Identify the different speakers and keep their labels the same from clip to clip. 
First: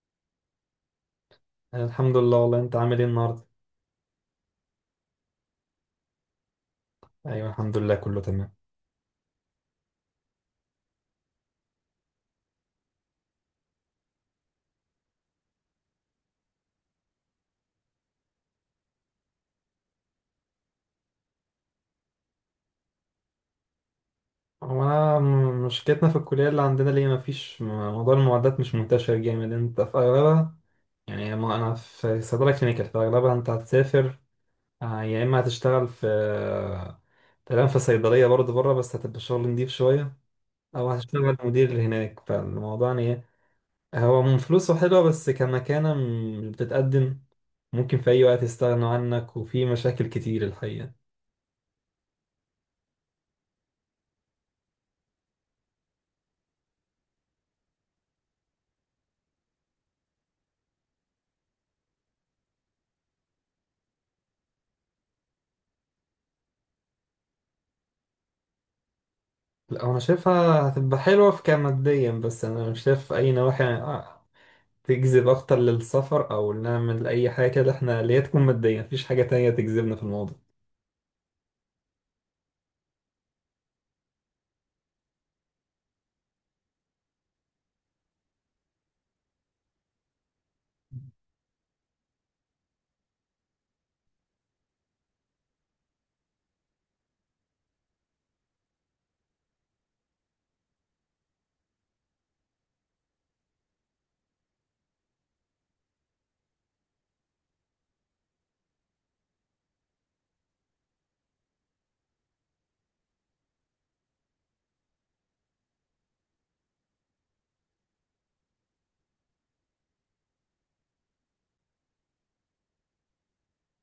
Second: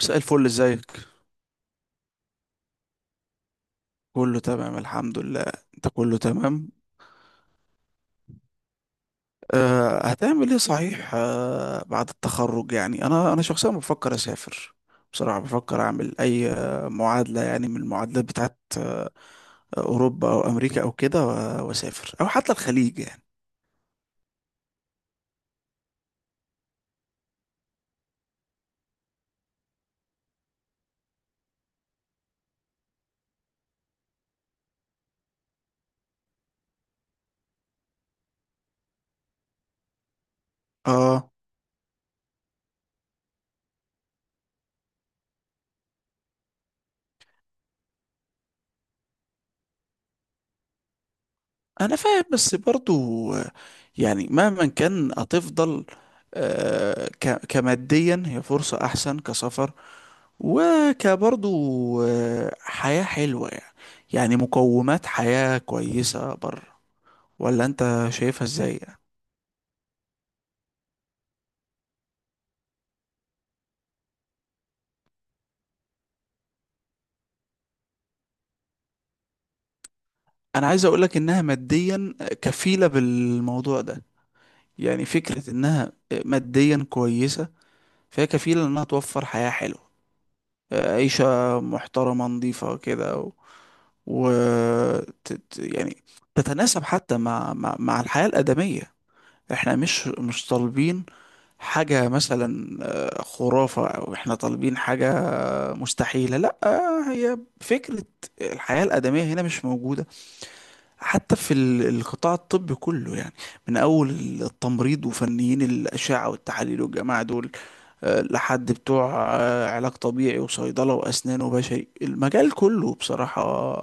Speaker 1: مساء الفل، ازيك؟
Speaker 2: أنا الحمد لله، والله انت عامل ايه النهارده؟
Speaker 1: كله تمام الحمد لله. انت كله تمام؟
Speaker 2: ايوه الحمد لله كله تمام.
Speaker 1: أه، هتعمل ايه صحيح أه، بعد التخرج؟ يعني انا شخصيا بفكر اسافر. بصراحة بفكر اعمل اي معادلة، يعني من المعادلات بتاعت اوروبا او امريكا او كده، واسافر او حتى الخليج يعني.
Speaker 2: هو انا مشكلتنا في الكليه اللي عندنا، ليه مفيش موضوع المعدات مش منتشر جامد انت في اغلبها. يعني ما انا في صيدله كلينيكال، في اغلبها انت هتسافر، يا اما هتشتغل في تمام، في صيدليه برضه بره، بس هتبقى شغل نضيف شويه، او
Speaker 1: اه
Speaker 2: هتشتغل مدير هناك. فالموضوع يعني ايه؟ هو من فلوسه حلوه بس كمكانه بتتقدم، ممكن في اي وقت يستغنوا عنك، وفي مشاكل كتير الحقيقه.
Speaker 1: انا فاهم، بس برضو يعني مهما كان هتفضل كماديا هي فرصة احسن كسفر، وكبرضو حياة حلوة يعني. يعني مقومات حياة كويسة بره، ولا انت شايفها ازاي يعني؟
Speaker 2: لا، انا شايفها هتبقى حلوة في كماديا، بس انا مش شايف اي نواحي تجذب اكتر للسفر، او نعمل اي حاجة كده احنا اللي هي تكون مادية. مفيش حاجة تانية تجذبنا في الموضوع.
Speaker 1: انا عايز اقولك انها ماديا كفيلة بالموضوع ده. يعني فكرة انها ماديا كويسة، فهي كفيلة انها توفر حياة حلوة، عيشة محترمة نظيفة كده، و... يعني تتناسب حتى مع الحياة الآدمية. احنا مش طالبين حاجة مثلا خرافة، أو إحنا طالبين حاجة مستحيلة، لأ. هي فكرة الحياة الآدمية هنا مش موجودة، حتى في القطاع الطبي كله يعني، من أول التمريض وفنيين الأشعة والتحاليل والجماعة دول لحد بتوع علاج طبيعي وصيدلة وأسنان وبشري، المجال كله بصراحة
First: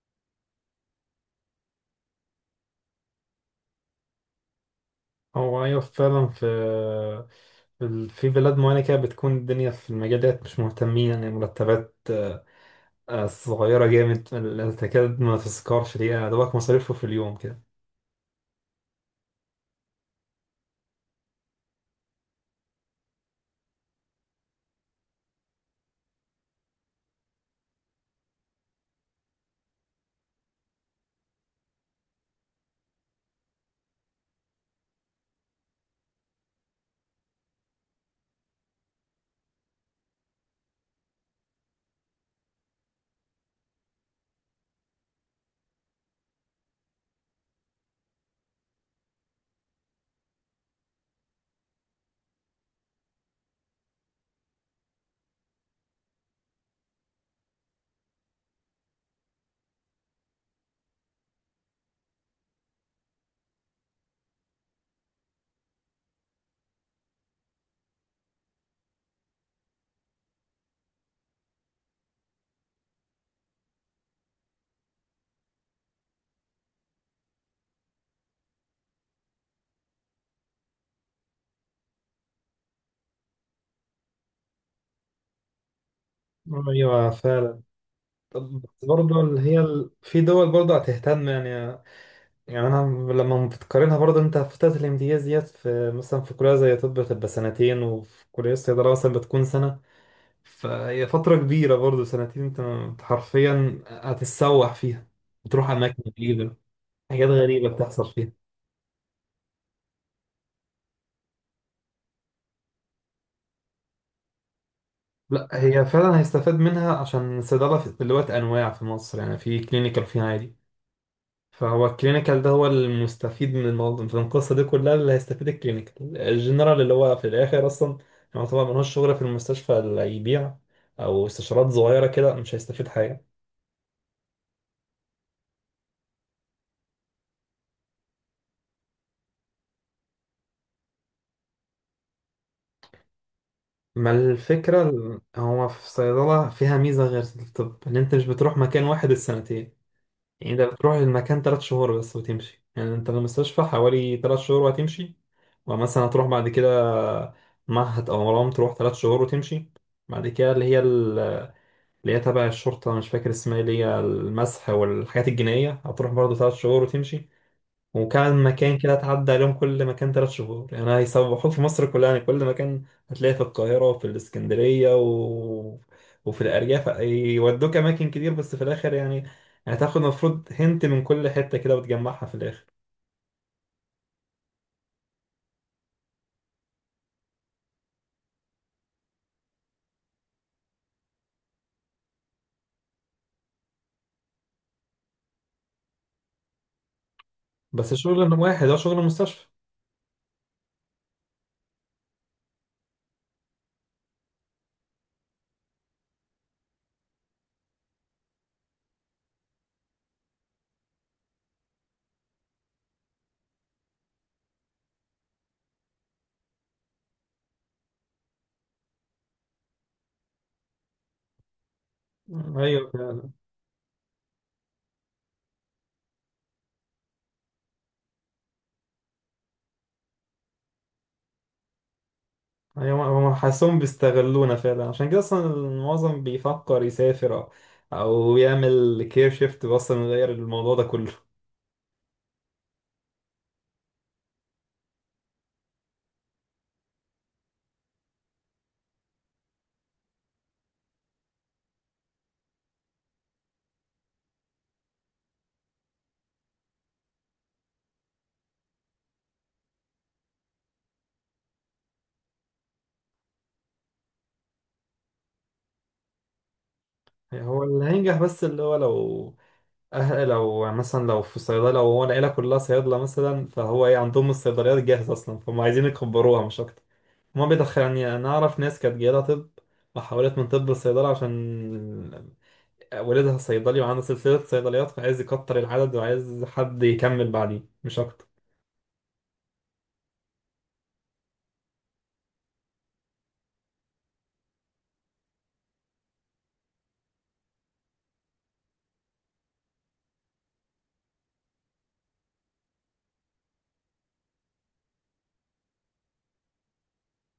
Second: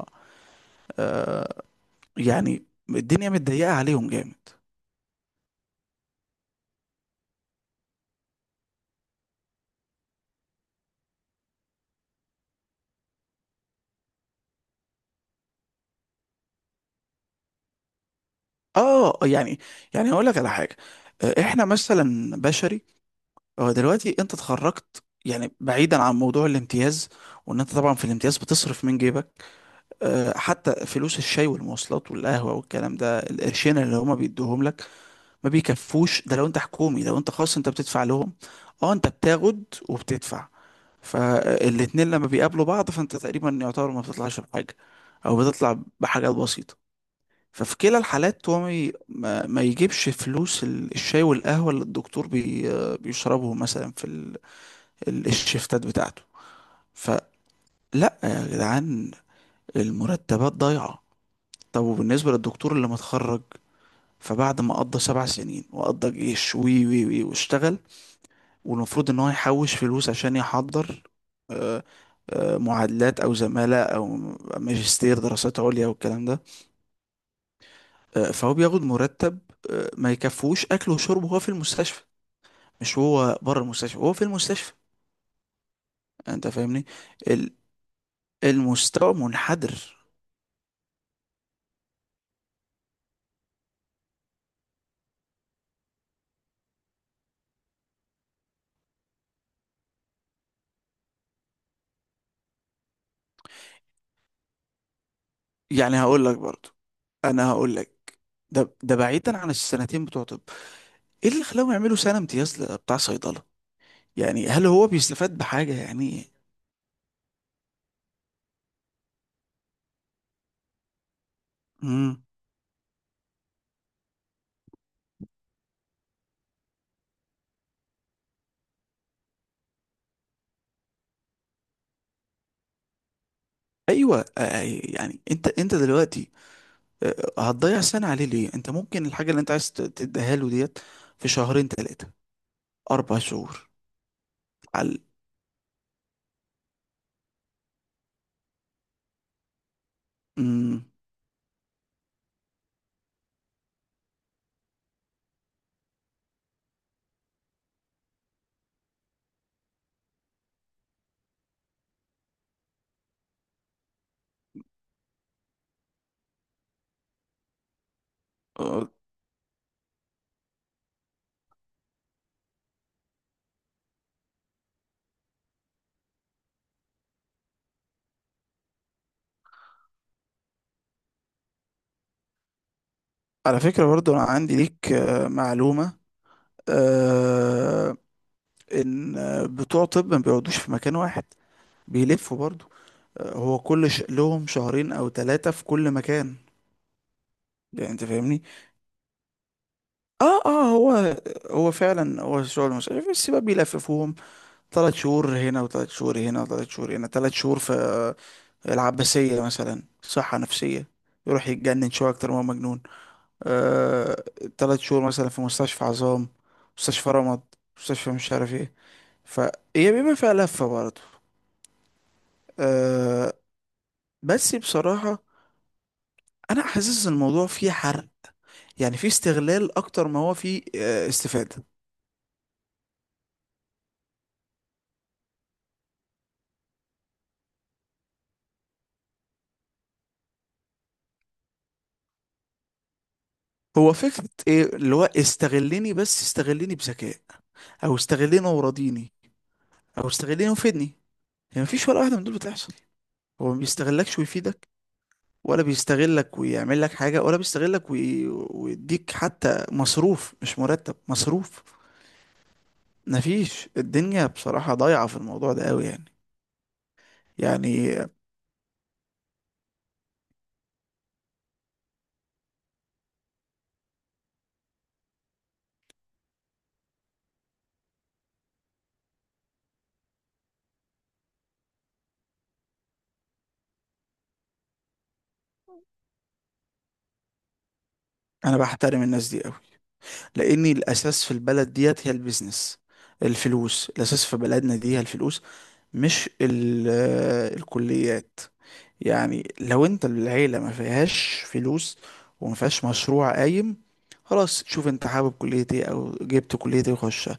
Speaker 1: يعني الدنيا متضيقة عليهم جامد.
Speaker 2: هو ايوه فعلا، في بلاد معينة كده بتكون الدنيا في المجال ده مش مهتمين. يعني مرتبات صغيرة جامد، تكاد ما تذكرش. دي يعني دوبك مصاريفه في اليوم كده.
Speaker 1: اه يعني، يعني هقول لك على حاجة. احنا مثلا بشري، هو دلوقتي انت اتخرجت، يعني بعيدا عن موضوع الامتياز، وان انت طبعا في الامتياز بتصرف من جيبك. اه، حتى فلوس الشاي والمواصلات والقهوة والكلام ده، القرشين اللي هما بيدوهم لك ما بيكفوش. ده لو انت حكومي. لو انت خاص انت بتدفع لهم، اه انت بتاخد وبتدفع. فالاتنين لما بيقابلوا بعض فانت تقريبا يعتبر ما بتطلعش بحاجة، او بتطلع بحاجات بسيطة. ففي كلا الحالات هو ما ي- ما ما يجيبش فلوس الشاي والقهوة اللي الدكتور بيشربهم مثلا في الشيفتات بتاعته. فلا يا جدعان، المرتبات ضايعة. طب وبالنسبة للدكتور اللي متخرج، فبعد ما قضى سبع سنين وقضى جيش وي وي وي واشتغل، والمفروض ان هو يحوش فلوس عشان يحضر معادلات او زمالة او ماجستير دراسات عليا والكلام ده، فهو بياخد مرتب ما يكفوش اكله وشربه وهو في المستشفى، مش هو بره المستشفى، هو في المستشفى. انت فاهمني؟
Speaker 2: ايوه
Speaker 1: ال-
Speaker 2: فعلا. طب
Speaker 1: المستوى
Speaker 2: برضه اللي هي
Speaker 1: منحدر.
Speaker 2: في دول برضه هتهتم. يعني انا لما بتقارنها برضه، انت فترة الامتياز ديت، في مثلا في كلية زي طب بتبقى سنتين، وفي كلية الصيدلة مثلا بتكون سنة. فهي فترة كبيرة برضه سنتين، أنت حرفيا هتتسوح فيها، بتروح
Speaker 1: يعني
Speaker 2: اماكن
Speaker 1: هقول لك
Speaker 2: جديدة.
Speaker 1: برضو،
Speaker 2: حاجات
Speaker 1: انا
Speaker 2: غريبة
Speaker 1: هقول
Speaker 2: بتحصل
Speaker 1: لك،
Speaker 2: فيها.
Speaker 1: ده بعيدا عن السنتين بتوع طب، ايه اللي خلاهم يعملوا سنة امتياز بتاع صيدلة؟ يعني هل هو بيستفاد
Speaker 2: لا،
Speaker 1: بحاجة
Speaker 2: هي فعلا
Speaker 1: يعني؟
Speaker 2: هيستفاد منها، عشان الصيدلة دلوقتي انواع في مصر، يعني في كلينيكال وفي عادي. فهو
Speaker 1: امم،
Speaker 2: الكلينيكال ده هو المستفيد من الموضوع، من القصة دي كلها اللي هيستفيد، الكلينيكال الجنرال اللي هو في الآخر أصلا. يعني طبعا ملوش شغل في المستشفى. اللي يبيع أو استشارات صغيرة كده مش هيستفيد حاجة.
Speaker 1: ايوه يعني انت دلوقتي هتضيع سنة عليه ليه؟ انت ممكن الحاجة اللي انت عايز تديها له ديت في شهرين ثلاثة اربع شهور.
Speaker 2: ما الفكرة
Speaker 1: على،
Speaker 2: هو في صيدلة فيها ميزة غير الطب، إن أنت مش بتروح مكان واحد السنتين. يعني أنت
Speaker 1: امم،
Speaker 2: بتروح المكان تلات شهور بس وتمشي، يعني أنت في المستشفى حوالي تلات شهور وهتمشي. ومثلا هتروح بعد كده معهد أو مرام، تروح تلات شهور وتمشي. بعد كده اللي هي تبع الشرطة، مش فاكر اسمها إيه، اللي هي المسح والحاجات الجنائية، هتروح برضه تلات شهور وتمشي. وكان مكان
Speaker 1: آه،
Speaker 2: كده تعدى عليهم، كل مكان تلات شهور. يعني هيسوحوك في مصر كلها، يعني كل مكان هتلاقي في القاهرة وفي الإسكندرية و وفي الأرياف، يودوك أماكن كتير. بس في الآخر يعني، هتاخد المفروض هنت من كل حتة كده وتجمعها في الآخر.
Speaker 1: على فكرة برضو انا عندي ليك معلومة، آه، ان بتوع طب ما بيقعدوش في مكان واحد، بيلفوا برضو. هو لهم شهرين او ثلاثة في كل مكان. يعني
Speaker 2: بس
Speaker 1: انت
Speaker 2: شغل
Speaker 1: فاهمني؟
Speaker 2: واحد، هو شغل مستشفى.
Speaker 1: اه اه، هو فعلا هو شغل مش عارف، بس بقى بيلففوهم ثلاث شهور هنا وثلاث شهور هنا وثلاث شهور هنا، ثلاث شهور في العباسية مثلا صحة نفسية، يروح يتجنن شوية أكتر ما هو مجنون، آه، تلات شهور مثلا في مستشفى عظام، مستشفى رمد، مستشفى مش عارف ايه. فهي بيبقى فيها لفة برضه.
Speaker 2: أيوه.
Speaker 1: آه، بس بصراحة أنا حاسس إن الموضوع فيه حرق، يعني في استغلال اكتر ما هو في استفادة.
Speaker 2: أيوة، هم حاسسهم بيستغلونا فعلا. عشان كده اصلا المعظم بيفكر يسافر او يعمل كير شيفت، بس انه يغير الموضوع ده كله.
Speaker 1: هو فكرة ايه؟ اللي هو استغلني بس استغلني بذكاء، او استغلني وراضيني، او استغلني وفدني. يعني مفيش ولا واحدة من دول بتحصل. هو ما بيستغلكش ويفيدك، ولا بيستغلك ويعمل لك حاجة، ولا بيستغلك ويديك حتى مصروف، مش مرتب، مصروف. مفيش. الدنيا بصراحة ضايعة في الموضوع ده قوي يعني.
Speaker 2: يعني هو اللي
Speaker 1: يعني
Speaker 2: هينجح، بس اللي هو لو، أهل لو مثلا، لو في صيدلة، لو هو العيلة كلها صيادلة مثلا، فهو ايه عندهم الصيدليات جاهزة أصلا، فهم عايزين يكبروها مش أكتر. هما بيدخل يعني، أنا أعرف ناس كانت جايلها طب، وحولت من طب لصيدلة عشان والدها صيدلي وعنده سلسلة صيدليات، فعايز يكتر العدد وعايز حد يكمل بعديه مش أكتر.
Speaker 1: انا بحترم الناس دي قوي، لان الاساس في البلد ديت هي البيزنس، الفلوس. الاساس في بلدنا دي هي الفلوس، مش الكليات. يعني لو انت العيلة ما فيهاش فلوس وما فيهاش مشروع قايم، خلاص شوف انت حابب كلية ايه او جبت كلية ايه وخشها.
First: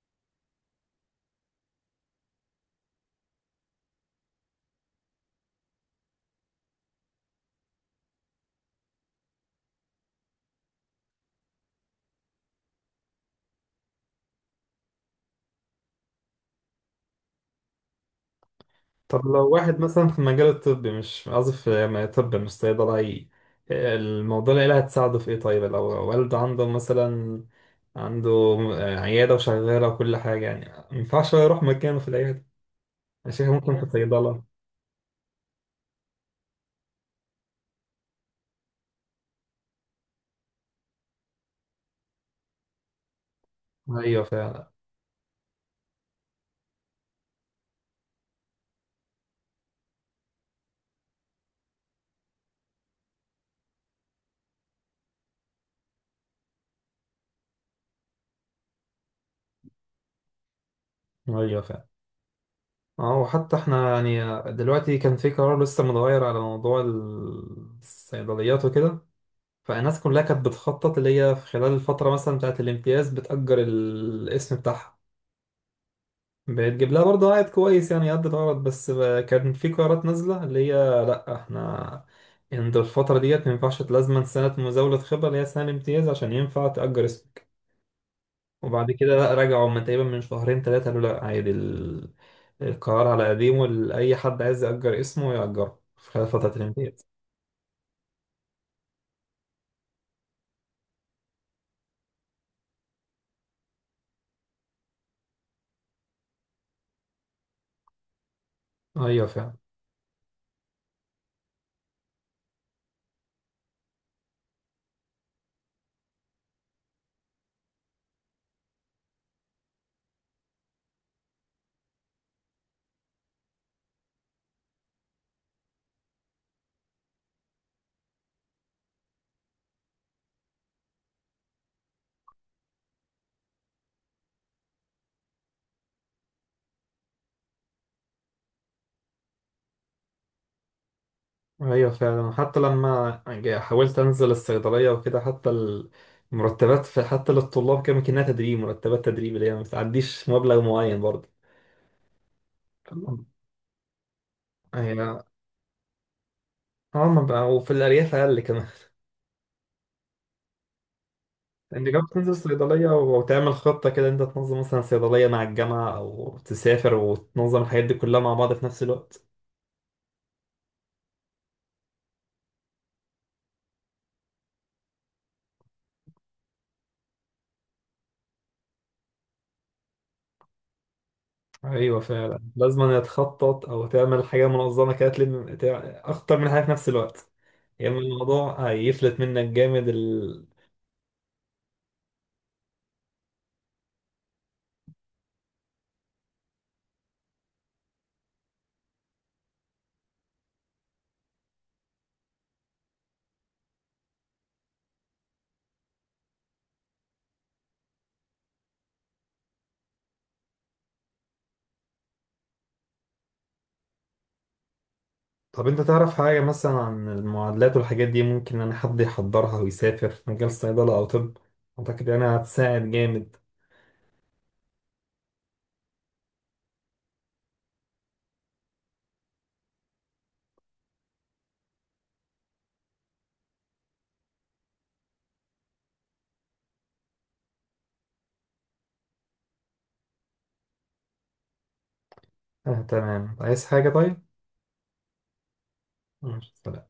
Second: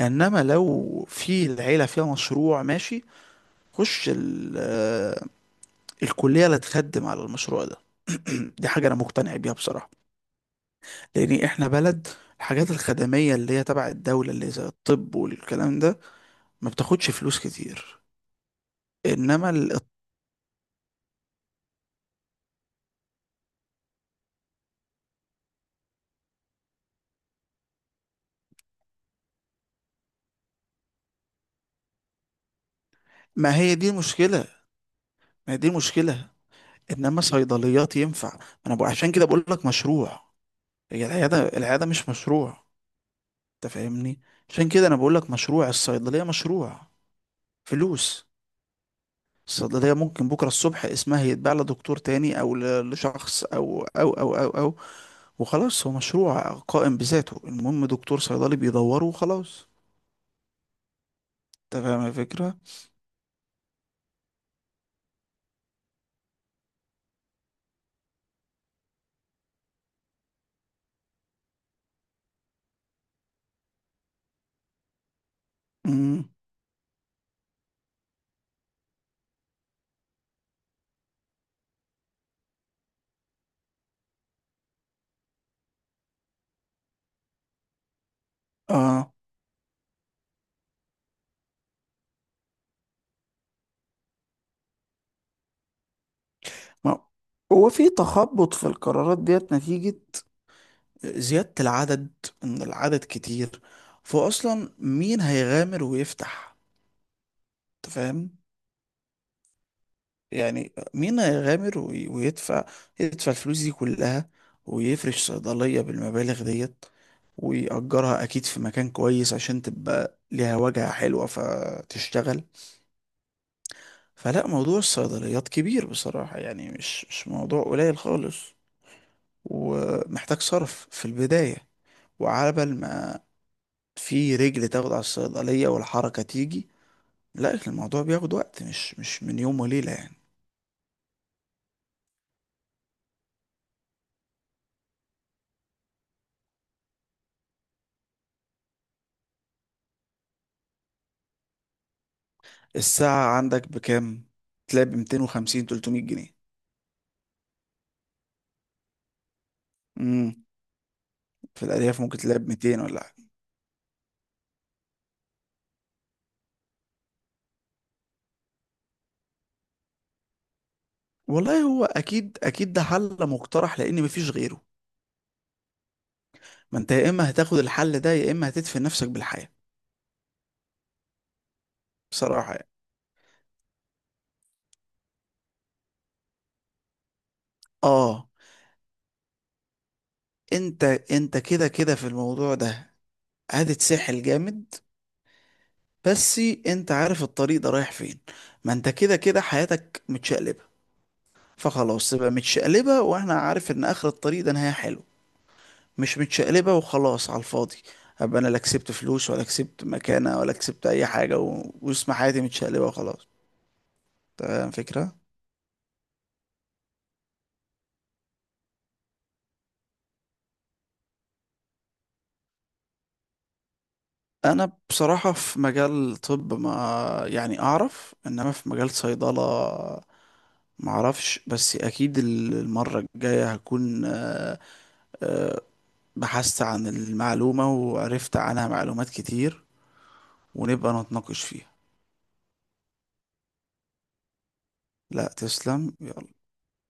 Speaker 1: انما لو في العيلة فيها مشروع ماشي، خش الكلية اللي تخدم على المشروع ده. دي حاجة انا مقتنع بيها بصراحة، لان احنا بلد الحاجات الخدميه اللي هي تبع الدوله اللي زي الطب والكلام ده ما بتاخدش فلوس كتير،
Speaker 2: طب لو
Speaker 1: انما ال...
Speaker 2: واحد مثلا في المجال الطبي، مش قصدي في طب، مش صيدلة، الموضوع العيلة هتساعده في ايه؟ طيب لو والده عنده مثلا، عنده عيادة وشغالة وكل حاجة، يعني مينفعش يروح مكانه في العيادة؟ عشان كده
Speaker 1: ما
Speaker 2: ممكن
Speaker 1: هي
Speaker 2: في
Speaker 1: دي
Speaker 2: لازم صيدلة.
Speaker 1: المشكله، ما هي دي المشكله. انما صيدليات ينفع. انا بقول، عشان كده بقول لك مشروع، هي العياده، العياده مش مشروع، انت فاهمني؟
Speaker 2: أيوة
Speaker 1: عشان
Speaker 2: فعلا.
Speaker 1: كده انا بقول لك مشروع الصيدليه، مشروع فلوس. الصيدلية ممكن بكرة الصبح اسمها يتباع لدكتور تاني، أو لشخص، أو وخلاص. هو مشروع قائم بذاته، المهم دكتور صيدلي بيدوره وخلاص.
Speaker 2: أيوة
Speaker 1: انت
Speaker 2: فعلا.
Speaker 1: فاهم الفكرة؟
Speaker 2: اه، وحتى احنا يعني دلوقتي كان في قرار لسه متغير على موضوع الصيدليات وكده، فالناس كلها كانت بتخطط اللي هي في خلال الفترة مثلا بتاعت الامتياز بتأجر الاسم بتاعها،
Speaker 1: امم،
Speaker 2: بتجيب لها برضه عائد كويس، يعني قد الغرض. بس كان في قرارات نازلة اللي هي، لأ احنا عند الفترة ديت ما ينفعش، لازما سنة مزاولة خبرة اللي هي سنة امتياز عشان ينفع تأجر اسمك. وبعد
Speaker 1: اه.
Speaker 2: كده لأ، رجعوا من تقريبا من شهرين تلاتة، قالوا لأ عادي، القرار على قديمه، أي حد عايز يأجر اسمه يأجره في خلال فترة
Speaker 1: ما
Speaker 2: الامتياز.
Speaker 1: هو في تخبط في القرارات ديت نتيجة زيادة العدد، ان العدد كتير، فاصلا مين هيغامر ويفتح؟ انت فاهم؟
Speaker 2: أيوة فعلا.
Speaker 1: يعني مين هيغامر ويدفع، يدفع الفلوس دي كلها، ويفرش صيدلية بالمبالغ ديت، ويأجرها أكيد في مكان كويس عشان تبقى ليها واجهة حلوة فتشتغل؟ فلا، موضوع الصيدليات كبير بصراحة يعني، مش موضوع قليل خالص، ومحتاج صرف في البداية، وعبل ما في رجل تاخد على الصيدلية والحركة تيجي، لا، الموضوع بياخد وقت، مش من يوم وليلة يعني.
Speaker 2: ايوه فعلا، حتى لما حاولت انزل الصيدليه وكده، حتى المرتبات، في حتى للطلاب، كان كأنها تدريب، مرتبات تدريب اللي هي ما بتعديش مبلغ معين برضه. تمام.
Speaker 1: الساعة عندك بكام؟ تلاقي ب
Speaker 2: هي،
Speaker 1: 250 300 جنيه.
Speaker 2: اه ما بقى، وفي الارياف اقل كمان.
Speaker 1: امم، في
Speaker 2: انت
Speaker 1: الأرياف
Speaker 2: جربت
Speaker 1: ممكن
Speaker 2: تنزل
Speaker 1: تلاقي ب 200
Speaker 2: صيدليه
Speaker 1: ولا حاجة.
Speaker 2: وتعمل خطه كده، انت تنظم مثلا صيدليه مع الجامعه او تسافر وتنظم الحاجات دي كلها مع بعض في نفس الوقت؟
Speaker 1: والله هو أكيد أكيد ده حل مقترح لأن مفيش غيره. ما أنت يا إما هتاخد الحل ده، يا إما هتدفن نفسك بالحياة.
Speaker 2: ايوه فعلا،
Speaker 1: بصراحة يعني.
Speaker 2: لازم أن تخطط او تعمل حاجه منظمه كده، تلم اكتر من حاجه في نفس الوقت. يا اما
Speaker 1: اه
Speaker 2: الموضوع هيفلت منك جامد.
Speaker 1: انت كده كده في الموضوع ده هتتسحل جامد، بس انت عارف الطريق ده رايح فين. ما انت كده كده حياتك متشقلبة، فخلاص تبقى متشقلبة واحنا عارف ان اخر الطريق ده نهاية حلو، مش متشقلبة وخلاص على الفاضي، ابقى انا لا كسبت فلوس ولا كسبت مكانة ولا كسبت اي حاجة واسم حياتي متشقلبة وخلاص. تمام فكرة.
Speaker 2: طب انت تعرف حاجة مثلا عن المعادلات والحاجات دي، ممكن ان حد يحضرها ويسافر في مجال صيدلة او طب؟ اعتقد انها هتساعد جامد.
Speaker 1: انا بصراحة في مجال طب ما، يعني اعرف، انما في مجال صيدلة معرفش، بس اكيد المرة الجاية هكون بحثت عن المعلومة وعرفت عنها معلومات كتير، ونبقى نتناقش فيها.
Speaker 2: آه تمام، عايز حاجة طيب؟
Speaker 1: لا تسلم.
Speaker 2: ماشي، سلام.